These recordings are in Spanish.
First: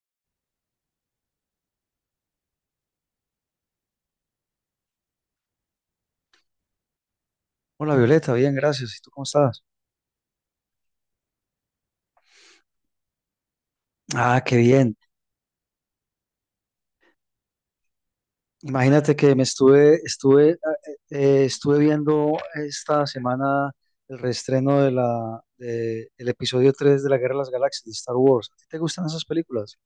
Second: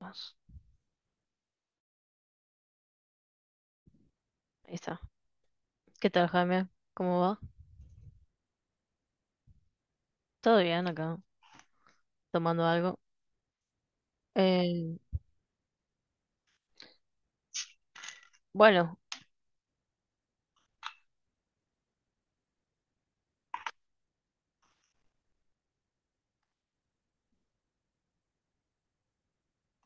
Vamos, ahí está. ¿Qué tal, Jaime? ¿Cómo va? Hola Violeta, bien, gracias. ¿Y tú cómo estás? Todo bien acá, tomando algo. Ah, qué bien. Eh, bueno, Imagínate que me estuve viendo esta semana el reestreno el episodio 3 de la Guerra de las Galaxias de Star Wars. ¿A ti te gustan esas películas?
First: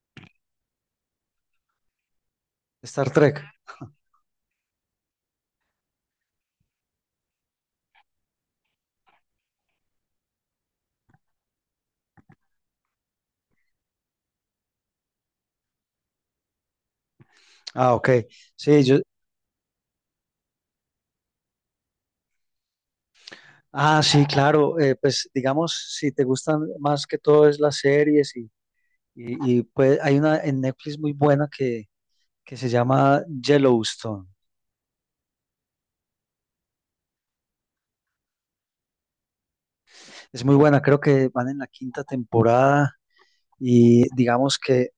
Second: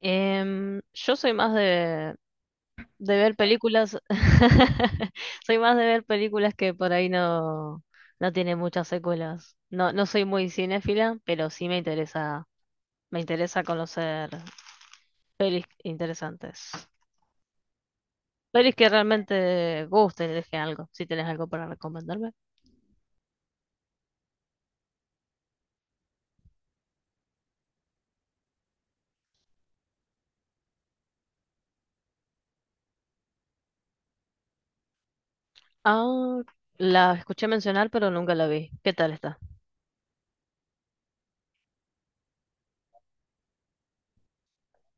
yo soy más Star de ver Trek. películas. Soy más de ver películas que por ahí no tiene muchas secuelas. No soy muy cinéfila, pero sí me me interesa conocer pelis interesantes. Ah, ok. Pelis Sí, que yo, realmente gusten, deje algo, si tenés algo para recomendarme. ah, sí, claro. Pues digamos, si te gustan más que todo es las series y pues hay una en Netflix muy buena que se llama Yellowstone. Ah, la escuché mencionar, pero nunca la vi. ¿Qué tal está? Es muy buena, creo que van en la quinta temporada y digamos que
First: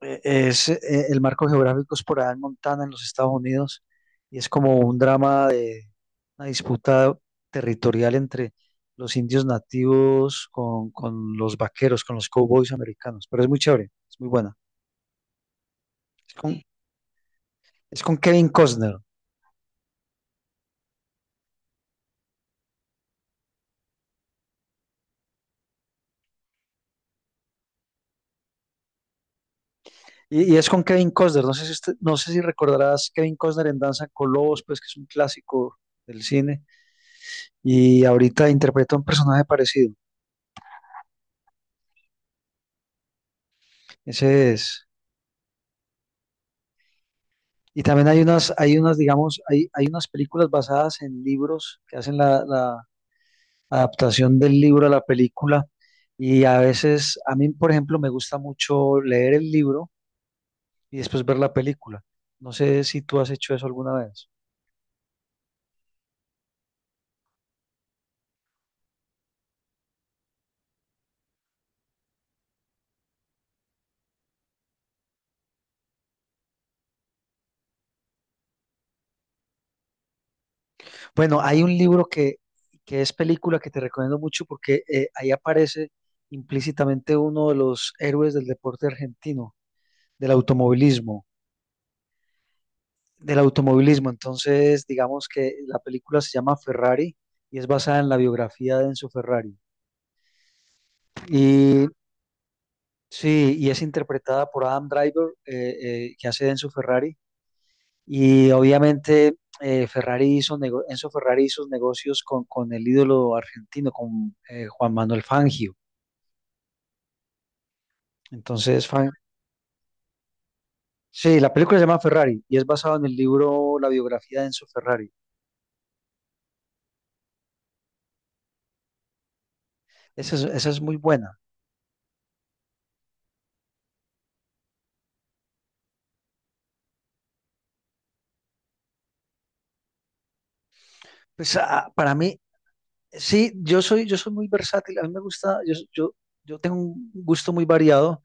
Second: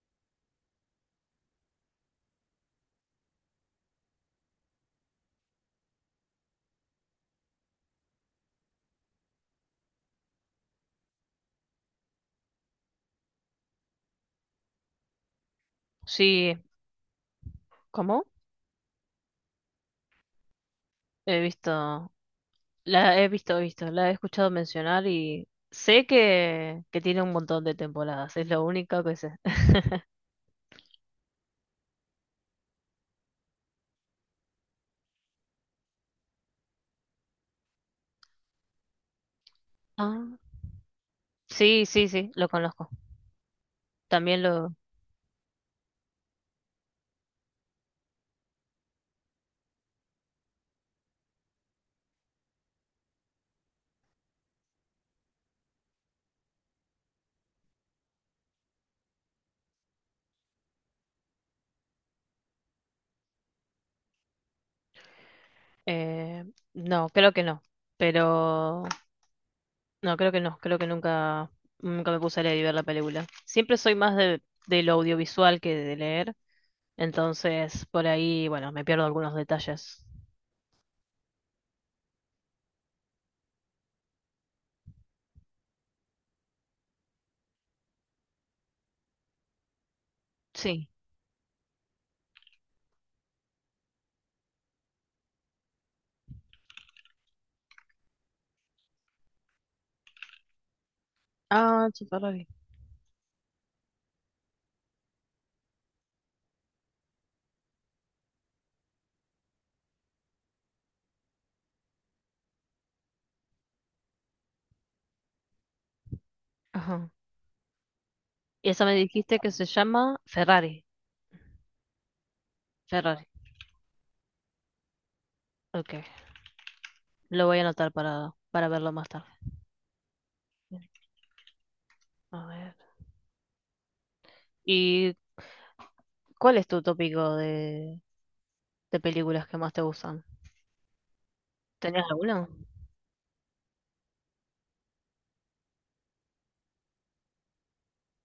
el marco geográfico es por allá en Montana, en los Estados Unidos, y es como un drama de una disputa territorial entre los indios nativos con los vaqueros, con los cowboys americanos, pero es muy chévere, es muy buena. Es Sí, con, es con ¿cómo? Kevin Costner. He la he visto, la he escuchado mencionar y sé que tiene un montón de temporadas, es lo único que sé. Y es con Kevin Costner, no sé si no sé si recordarás Kevin Costner en Danza con Lobos, pues que es un clásico del cine, y ahorita interpreta un personaje parecido. Ah, sí, sí, sí, lo conozco. Ese También lo... es. Y también digamos, hay unas películas basadas en libros que hacen la adaptación del libro a la película. Y a veces, a mí, por ejemplo, me gusta mucho leer el libro y después ver la película. No sé si tú has hecho eso alguna vez. eh, no, creo que no, pero... No, creo que no, creo que nunca me puse a leer y ver la película. Siempre soy más de lo audiovisual que de leer, entonces por ahí, bueno, me pierdo algunos detalles. Bueno, hay un libro que es película que te recomiendo mucho porque ahí aparece implícitamente uno de los héroes del deporte argentino, del Sí. automovilismo. Del automovilismo. Entonces, digamos que la película se llama Ferrari y es basada en la biografía de Enzo Ferrari. Ah, Y Chiparrori. sí, y es interpretada por Adam Driver, que hace de Enzo Ferrari. Y obviamente Enzo Ferrari hizo negocios con el ídolo argentino, con Juan Manuel Fangio. Y esa Entonces, me dijiste que se llama Ferrari. sí, la película se llama Ferrari y es basada en el Ferrari. libro La biografía de Enzo Ferrari. Ok. Lo voy a anotar para verlo más tarde. Esa es muy buena. A ver. ¿Y cuál es tu tópico de películas que más te gustan? Pues ah, ¿Tenías para mí, alguna? sí, yo soy muy versátil. A mí me gusta, yo tengo un gusto muy variado.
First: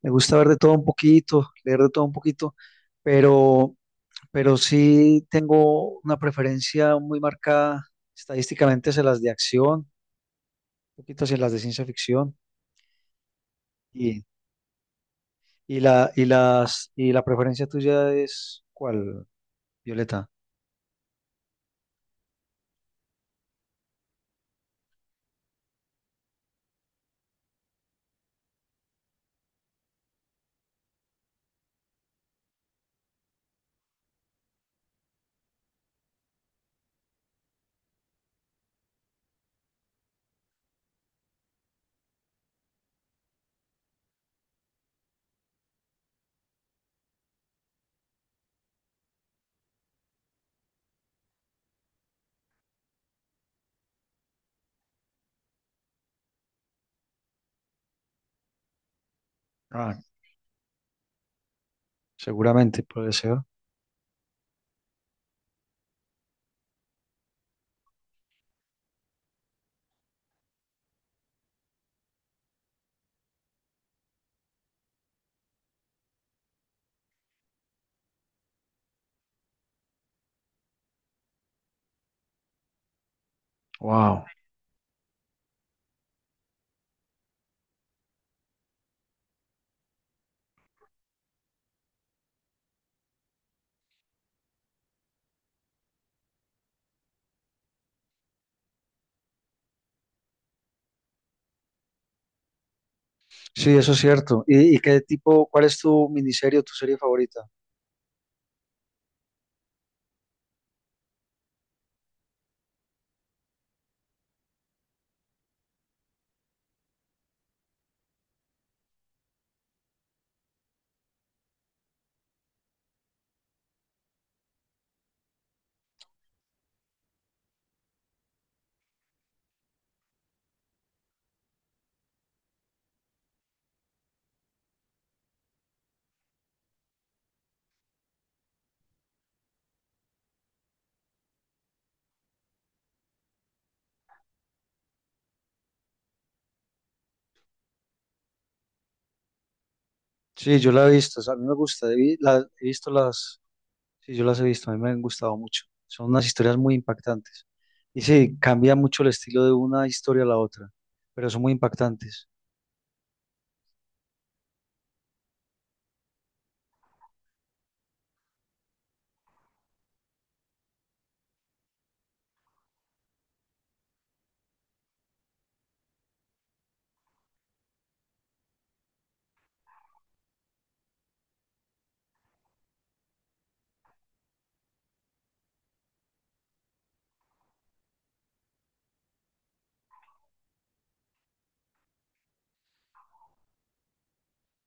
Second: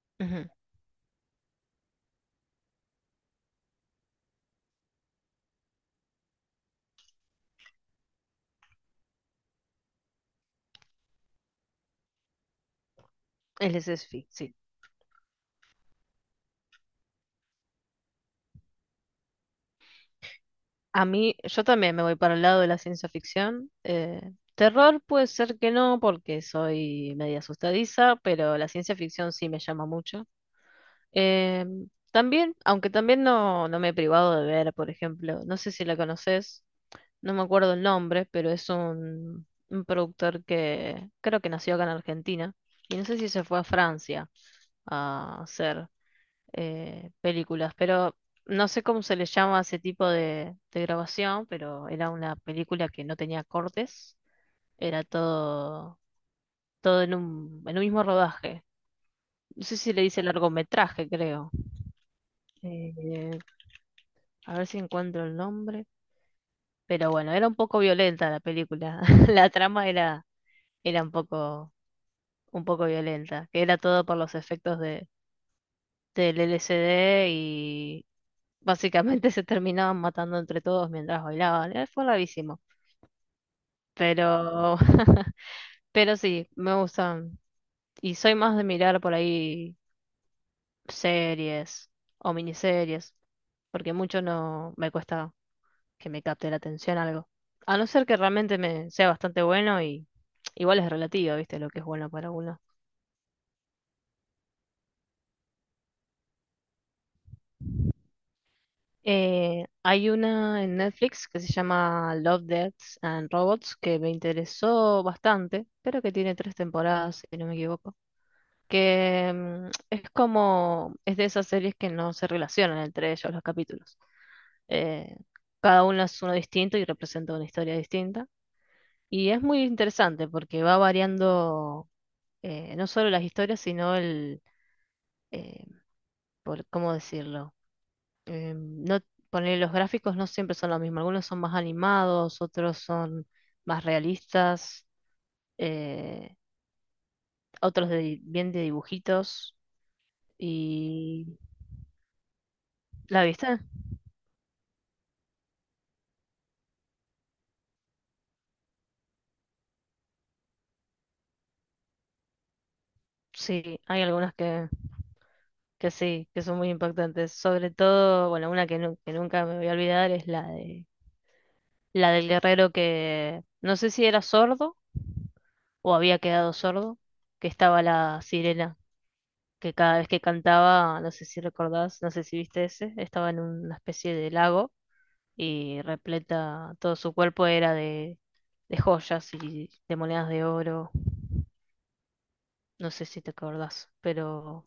Me gusta ver Ujú. de todo un poquito, leer de todo un poquito, pero, pero sí tengo una preferencia muy marcada estadísticamente hacia las de acción, un poquito hacia las de ciencia ficción. El Y, SF, sí. y la preferencia tuya es ¿cuál, Violeta? A mí, yo también me voy para el lado de la ciencia ficción. Terror puede ser que no, porque soy media asustadiza, pero la ciencia ficción sí me llama mucho. Eh, También, aunque también no me he privado de ver, por ejemplo, no sé si la conoces, no me acuerdo el nombre, pero es un productor que creo que nació acá en Argentina y no sé si se fue a Francia a hacer películas, pero no sé cómo se le llama a ese tipo de grabación, pero era una película que no tenía cortes, era todo en en un mismo rodaje. No sé si Ah, le dice largometraje, creo. seguramente, puede Eh, ser. a ver si encuentro el nombre. Pero bueno, era un poco violenta la película. La trama era un poco violenta, que era todo por los efectos del LSD y básicamente se terminaban matando entre todos mientras bailaban. Fue bravísimo. Wow. Pero, pero sí, me gustan. Y soy más de mirar por ahí series o miniseries, porque mucho no me cuesta que me capte la atención algo. A no ser que realmente me sea bastante bueno y igual es relativo, ¿viste? Lo que es bueno para uno. Sí, eso es cierto. ¿Y cuál es tu miniserie o tu serie favorita? Hay una en Netflix que se llama Love, Death and Robots que me interesó bastante, pero que tiene tres temporadas, si no me equivoco. Que es como, es de esas series que no se relacionan entre ellos los capítulos. Eh, Cada uno es uno distinto y representa una historia distinta. Y es muy interesante porque va variando no solo las historias, sino eh, ¿cómo decirlo? eh, no, ponele, los gráficos no siempre son lo mismo. Algunos son más animados, otros son más realistas, eh, otros de bien de dibujitos. Sí, yo la he visto, o sea, a ¿Y mí me gusta, he visto la las, vista? sí, yo las he visto, a mí me han gustado mucho. Son unas historias muy impactantes. Y sí, cambia mucho el estilo de una historia a la otra, pero son muy impactantes. Sí, hay algunas que sí, que son muy impactantes. Sobre todo, bueno, una que nunca me voy a olvidar es la de la del guerrero que no sé si era sordo o había quedado sordo, que estaba la sirena que cada vez que cantaba, no sé si recordás, no sé si viste ese, estaba en una especie de lago y repleta, todo su cuerpo era de joyas y de monedas de oro, no sé si te acordás, pero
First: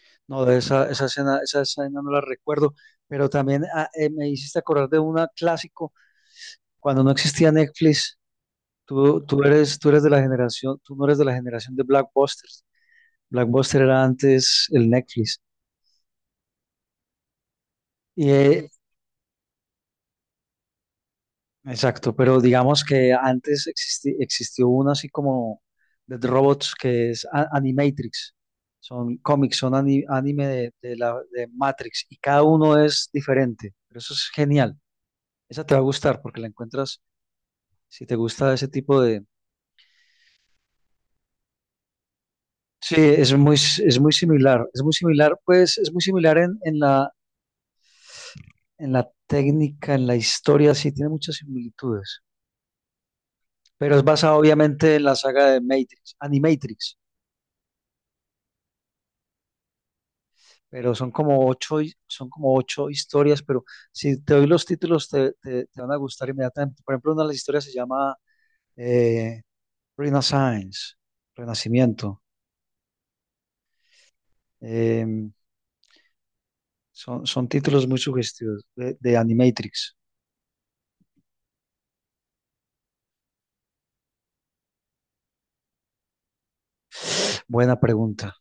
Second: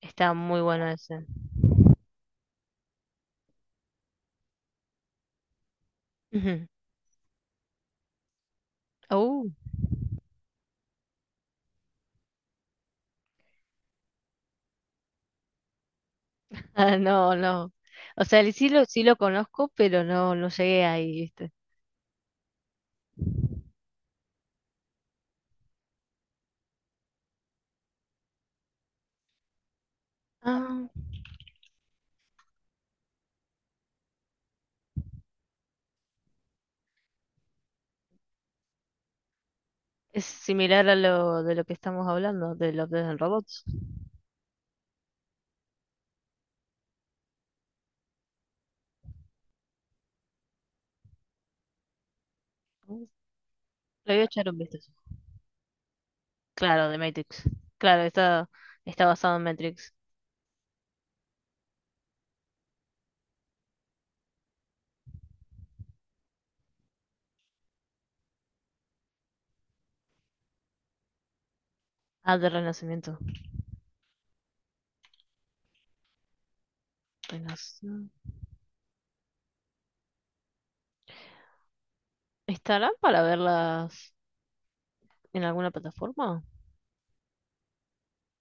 está No, de muy bueno ese. Esa escena no la recuerdo, pero también me hiciste acordar de una clásico, Ujú. cuando no existía Netflix, Uh, tú eres de la generación, tú no eres de la generación de Blackbuster. Blackbuster era antes el Netflix. ah, no, no. O Y sea, el sí eh, sí lo conozco, pero no, no llegué ahí, ¿viste? Exacto, pero digamos que antes existió una así como de robots que es Animatrix. Son cómics, son anime Ah, de Matrix y cada uno es diferente. Pero eso es genial. Esa te va a gustar porque la encuentras si te gusta ese tipo de... es similar a lo de lo que estamos hablando, de los Sí, de Robots. Es muy similar. Es muy similar, pues es muy similar en la técnica, en la historia, sí, tiene muchas similitudes. Uh, Pero es Lo voy a basado echar un vistazo. obviamente en la saga de Matrix, Claro, Animatrix. de Matrix. Claro, está basado en Matrix. Pero son como ocho historias, pero si te doy los títulos te van a gustar inmediatamente. Por ejemplo, una de las historias se llama eh, Renaissance, Renacimiento. Ah, de Renacimiento. Em, son títulos muy Renacimiento. sugestivos de Animatrix. ¿Estarán para verlas en alguna plataforma? Buena pregunta,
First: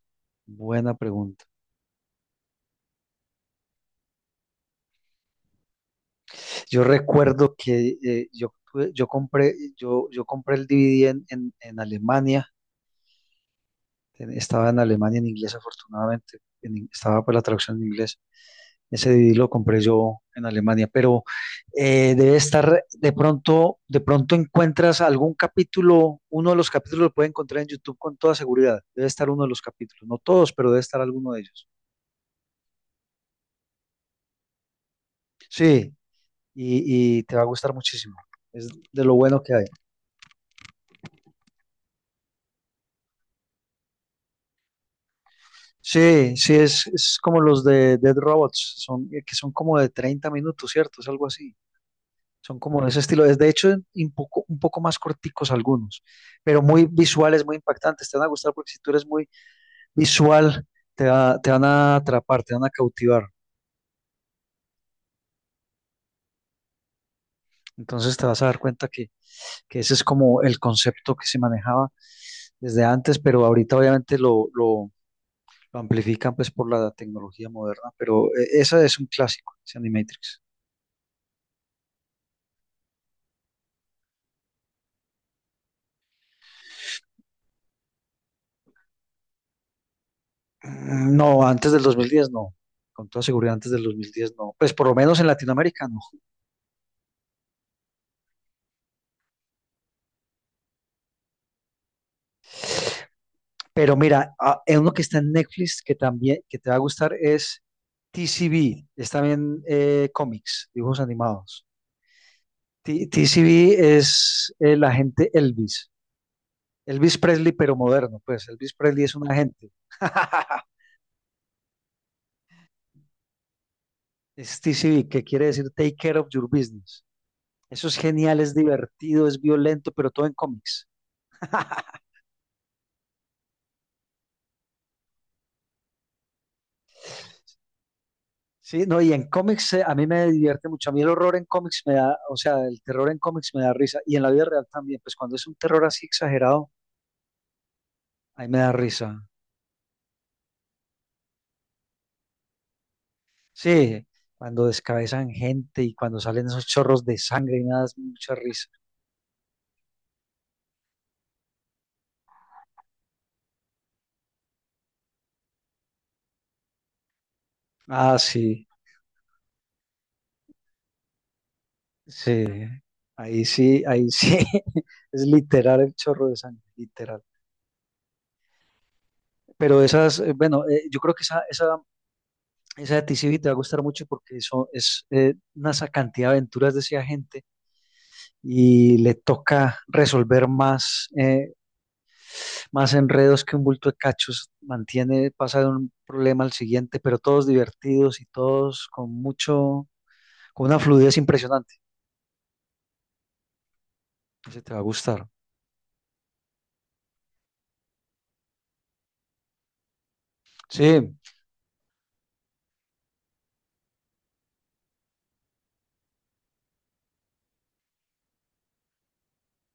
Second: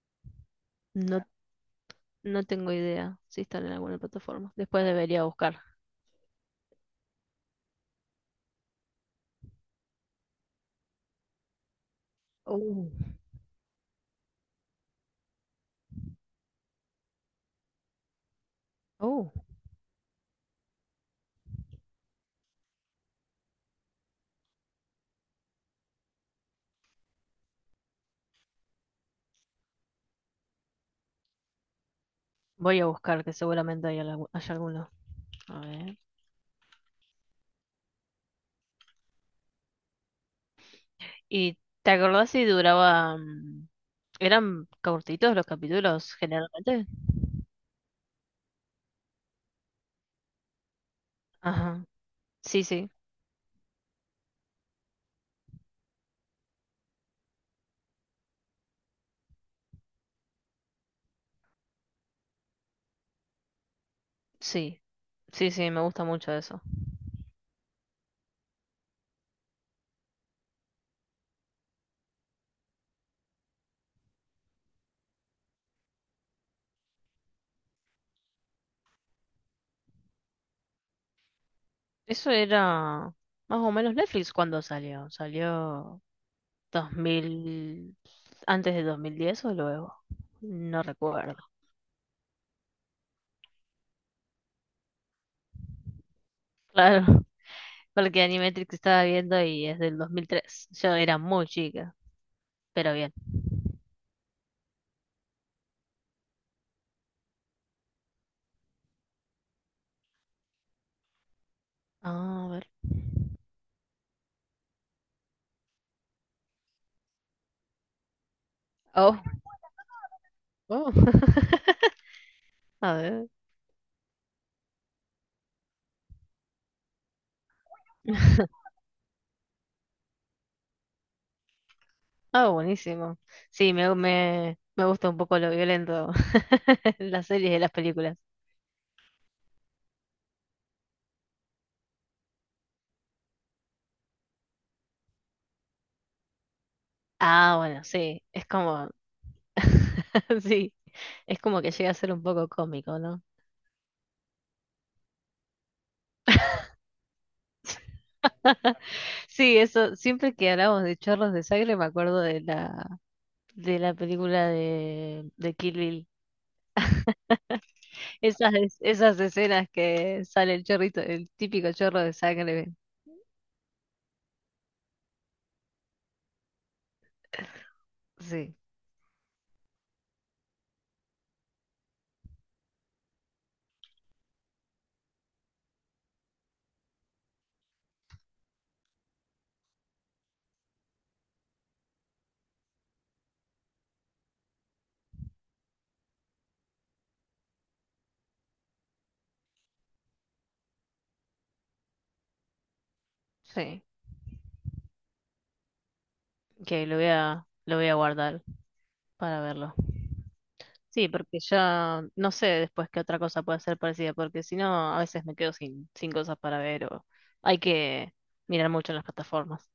buena No, pregunta. no tengo idea si están en alguna plataforma. Después debería buscar. Yo recuerdo que yo, tuve- yo compré, yo compré el DVD en, en Alemania. Oh. Estaba en Alemania en inglés, afortunadamente. Estaba por la traducción en inglés. Ese Oh. DVD lo compré yo en Alemania, pero debe estar, de pronto encuentras algún capítulo, uno de los capítulos lo puede encontrar en YouTube con toda seguridad. Debe estar uno de los capítulos, no todos, pero debe estar alguno de ellos. Voy a buscar, que seguramente hay, haya alguno. A Sí, ver. y te va a gustar muchísimo. Es de lo bueno que hay. ¿Y te acordás si duraba... ¿Eran cortitos los capítulos Sí, sí, es, generalmente? es como los de Dead Robots, son, que son como de 30 minutos, ¿cierto? Es algo así. Ajá. Son Sí, como de sí, ese estilo. Es de hecho un poco más corticos algunos, pero muy visuales, muy impactantes. Te van a gustar porque si tú eres muy visual, te van a atrapar, te van a cautivar. sí. Sí, sí, me gusta mucho eso. Entonces te vas a dar cuenta que ese es como el concepto que se manejaba desde antes, pero ahorita obviamente lo amplifican pues por la tecnología moderna. Pero esa es un clásico, ese Animatrix. Eso era más o menos Netflix cuando salió. Salió 2000, antes de 2010 o luego. No recuerdo. No, antes del 2010 no. Con toda seguridad antes del 2010 no. Pues por lo menos en Latinoamérica no. Claro, porque Animatrix estaba viendo y es del 2003. Yo era muy chica, pero bien. Pero mira, ah, hay uno que está en Netflix que también que te va a gustar es TCB, es también cómics, dibujos animados. Ah, a ver. TCB es el agente Elvis, Elvis Presley pero moderno, pues Elvis Presley es Oh, un agente. oh. A ver. Es TCB, que quiere decir Take Care of Your Business. Eso es genial, es divertido, es violento, pero todo en cómics. Ah, buenísimo. Sí, me gusta un poco lo violento en las series y las películas. Sí, no, y en cómics a mí me divierte mucho. A mí el horror en cómics me da, o sea, el terror en cómics me da risa. Y en la vida real también, pues cuando es un terror así exagerado, Ah, bueno, sí. Es ahí me da como risa. sí, es como que llega a ser un poco cómico, ¿no? Sí, cuando descabezan gente y cuando salen esos chorros de sangre y me da mucha risa. Sí, eso, siempre que hablamos de chorros de sangre me acuerdo de de la película de Kill Bill. Ah, sí, Esas escenas que sale el chorrito, el típico chorro de sí. sangre. Ahí sí, ahí sí. Es literal el chorro de sangre, literal. Sí, Pero esas, bueno, yo creo que esa de T C TCB te va a gustar mucho porque eso es una cantidad de aventuras de ese agente y le toca resolver más, más enredos que un bulto de cachos. Mantiene, pasa de un problema al siguiente, pero todos divertidos y todos con mucho, con una fluidez impresionante. sí, Ese te va a gustar. que lo voy a guardar para verlo. Sí, Sí, porque ya no sé después qué otra cosa puede ser parecida, porque si no, a veces me quedo sin cosas para ver o hay que mirar mucho en las plataformas.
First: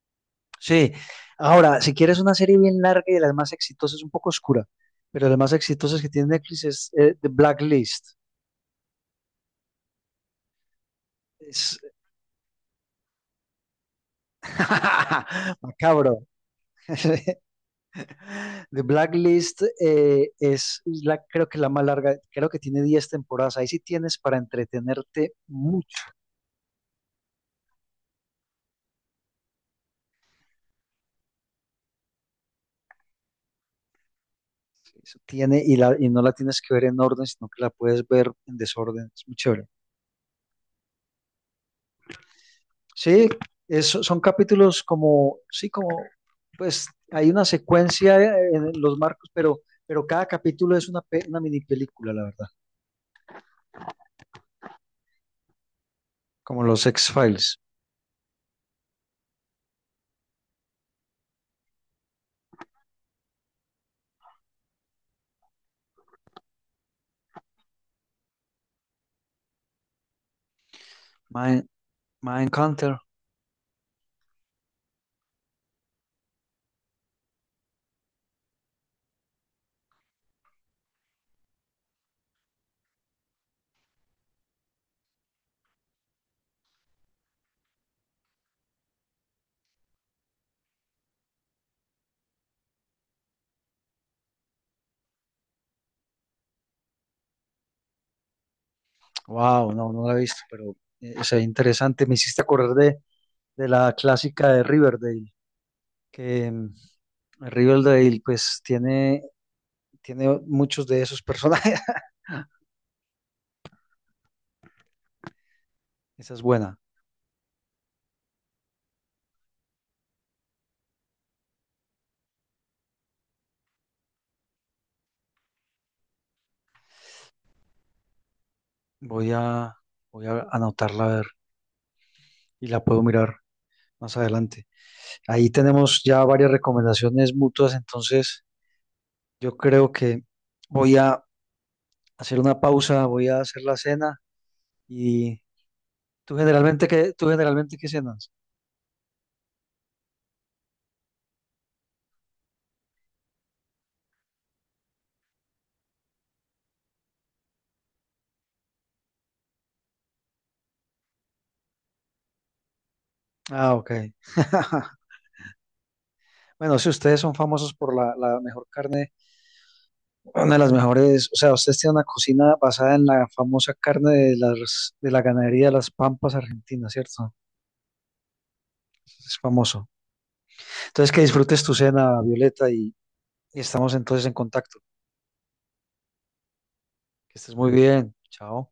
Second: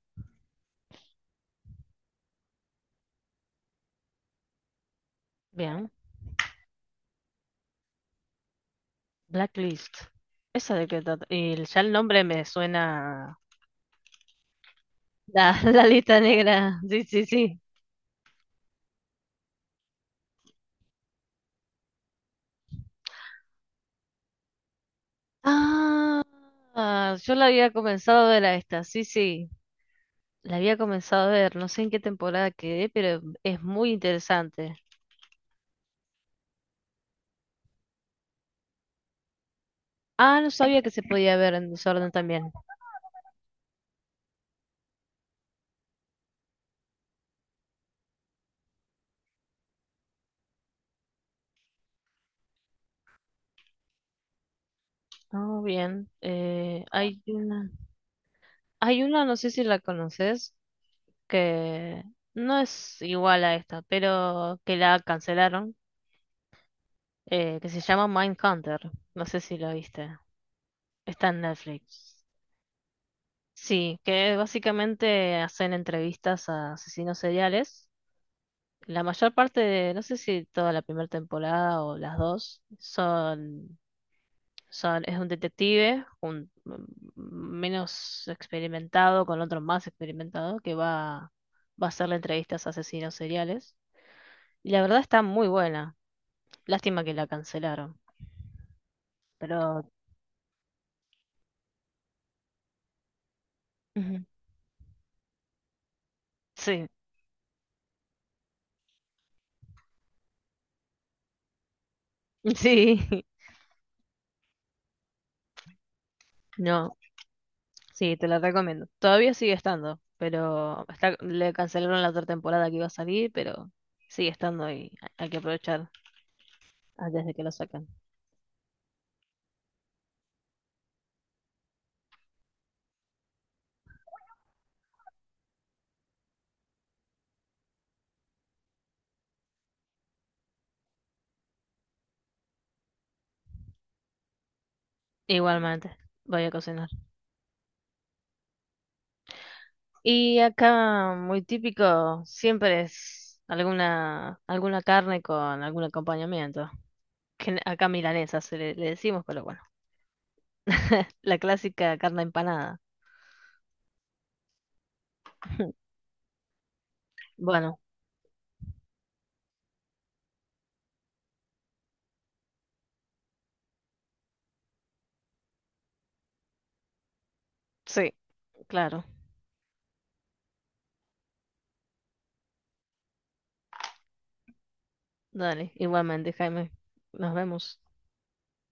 sí. Ahora, si quieres una serie bien larga y de las más exitosas, un poco oscura, pero de las más Bien. exitosas que tiene Netflix es The Blacklist. Blacklist. ¿Esa de qué trata? Y Es ya el nombre me suena. La, la macabro. lista negra. Sí, sí, sí. The Blacklist es la, creo que la más larga, creo que tiene 10 temporadas. Ahí sí tienes para entretenerte mucho. Ah, ah, yo la había comenzado a ver a esta. Sí, sí. La había comenzado a ver. No sé en qué temporada quedé, pero es muy interesante. Eso tiene, y, la, y no la tienes que ver en orden, sino que la puedes ver en desorden. Es muy chévere. Ah, no sabía que se podía ver en desorden también. Sí, son capítulos como, sí, como, pues hay una secuencia en los marcos, pero cada capítulo es una mini película, la verdad. Oh, bien. Como los X-Files. Hay una, no sé si la conoces, que no es igual a esta, pero que la cancelaron. Que se llama Mindhunter. No sé si lo viste. Está en Mind, Netflix. Mindhunter. Sí, que básicamente hacen entrevistas a asesinos seriales. La mayor parte de, no sé si toda la primera temporada o las dos, es un detective, un menos experimentado con otro más experimentado que va a hacerle entrevistas a asesinos seriales. Y la verdad está muy buena. Lástima que la cancelaron, Wow, pero no, no la he visto, pero es interesante. Me hiciste acordar de la ujú. clásica de Riverdale, que Sí, Riverdale pues tiene muchos de esos personajes. sí. Esa es buena. No, sí, te la recomiendo. Todavía sigue estando, pero está, le cancelaron la otra temporada que iba a salir, pero sigue estando y hay que aprovechar antes de que lo saquen. Voy a, voy a anotarla a ver y la puedo mirar más adelante. Ahí tenemos ya varias recomendaciones mutuas, entonces yo creo que voy a hacer una pausa, voy a hacer la cena y Igualmente, voy a cocinar. Tú generalmente qué cenas? Y acá, muy típico, siempre es alguna carne con algún acompañamiento. Que acá milanesa se le decimos, pero bueno. La clásica carne empanada. Ah, ok. Bueno, si ustedes son famosos Bueno, por la mejor carne. Una de las mejores, o sea, ustedes tienen una cocina basada en la famosa carne de de la ganadería de las Pampas Argentinas, ¿cierto? sí, claro. Es famoso. Entonces, que disfrutes tu cena, Violeta, y estamos entonces en contacto. Dale, igualmente, Jaime. Nos Que estés muy vemos. bien. Chao.